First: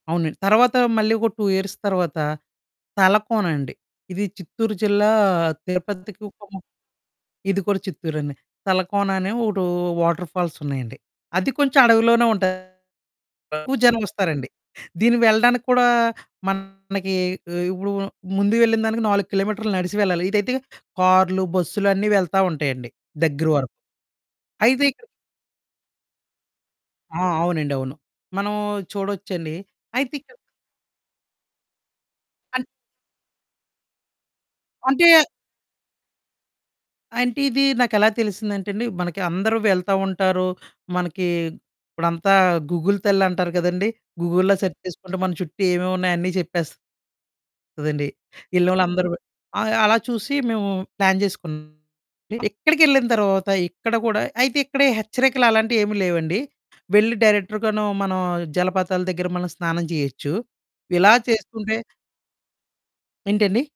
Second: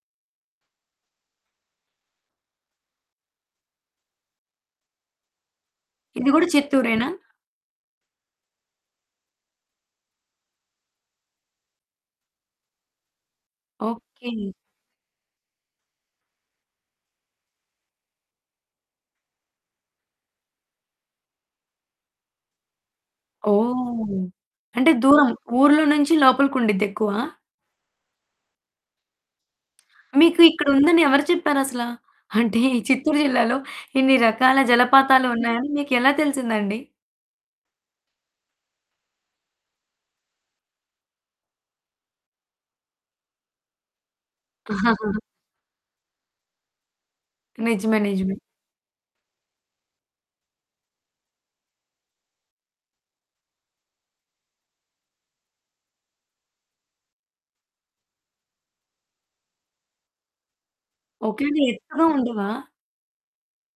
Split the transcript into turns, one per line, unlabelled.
అవునండి. తర్వాత మళ్లీ ఒక 2 ఇయర్స్ తర్వాత తలకోనండి. ఇది చిత్తూరు జిల్లా,
ఇది
తిరుపతికొక
గూడ చిత్తూరేనా?
ఇది కూడా చిత్తూరేనే. తలకోన అనే ఒకటో వాటర్ ఫాల్స్ ఉన్నాయండి. అది కొంచెం అడవిలోనే ఉంటాది. ఎక్కువ జనం వస్తారండి.
ఓకే.
దీనికి వెళ్లడానికి కూడా మనకి, ఇప్పుడు ముందు వెళ్లిన దానికి 4 కిలోమీటర్లు నడిసి వెళ్లాలి. ఇదైతే కారులు, బస్సులు అన్నీ వెళ్తా ఉంటాయండి దగ్గర వరకు.
ఓహ్!
అయితే
అంటే
ఇక్కడ
దూరం, ఊర్లో నుంచి లోపలికుండిద్ది ఎక్కువ?
ఆ! అవునండి, అవును. మనం చూడొచ్చండి. అయితే ఇక్కడ
మీకు ఇక్కడుందని ఎవరు చెప్పారసల? అంటే
అన్
ఈ చిత్తూరు జిల్లాలో ఇన్ని రకాల
అంటే
జలపాతాలున్నాయని మీకు ఎలా తెలిసిందండి?
అంటే ఇది నాకెలా తెలిసిందంటేండి, మనకి అందరూ వెళ్తా ఉంటారు. మనకి ఇప్పుడంతా గూగుల్ తల్లంటారు కదండీ! గూగుల్‌లో సెర్చ్ చేసుకుంటే మన చుట్టూ ఏమేమున్నాయో అన్నీ చెప్పేస్తదండి.
నిజమే, నిజమే.
యెళ్లినోళ్లందరూ ఆ! అలా చూసి మేము ప్లాన్ జేసుకున్నామండి. ఇక్కడికెళ్లిన తర్వాత ఇక్కడ కూడా అయితే ఇక్కడే హెచ్చరికలు అలాంటియేమి లేవండి. వెళ్లి డైరెక్ట్‌రుగను మనం జలపాతాల దగ్గర మనం స్నానం చేయొచ్చు. ఇలా
ఒకేల
చేసుకుంటే
ఎక్కడా ఉండవా?
ఏంటండి?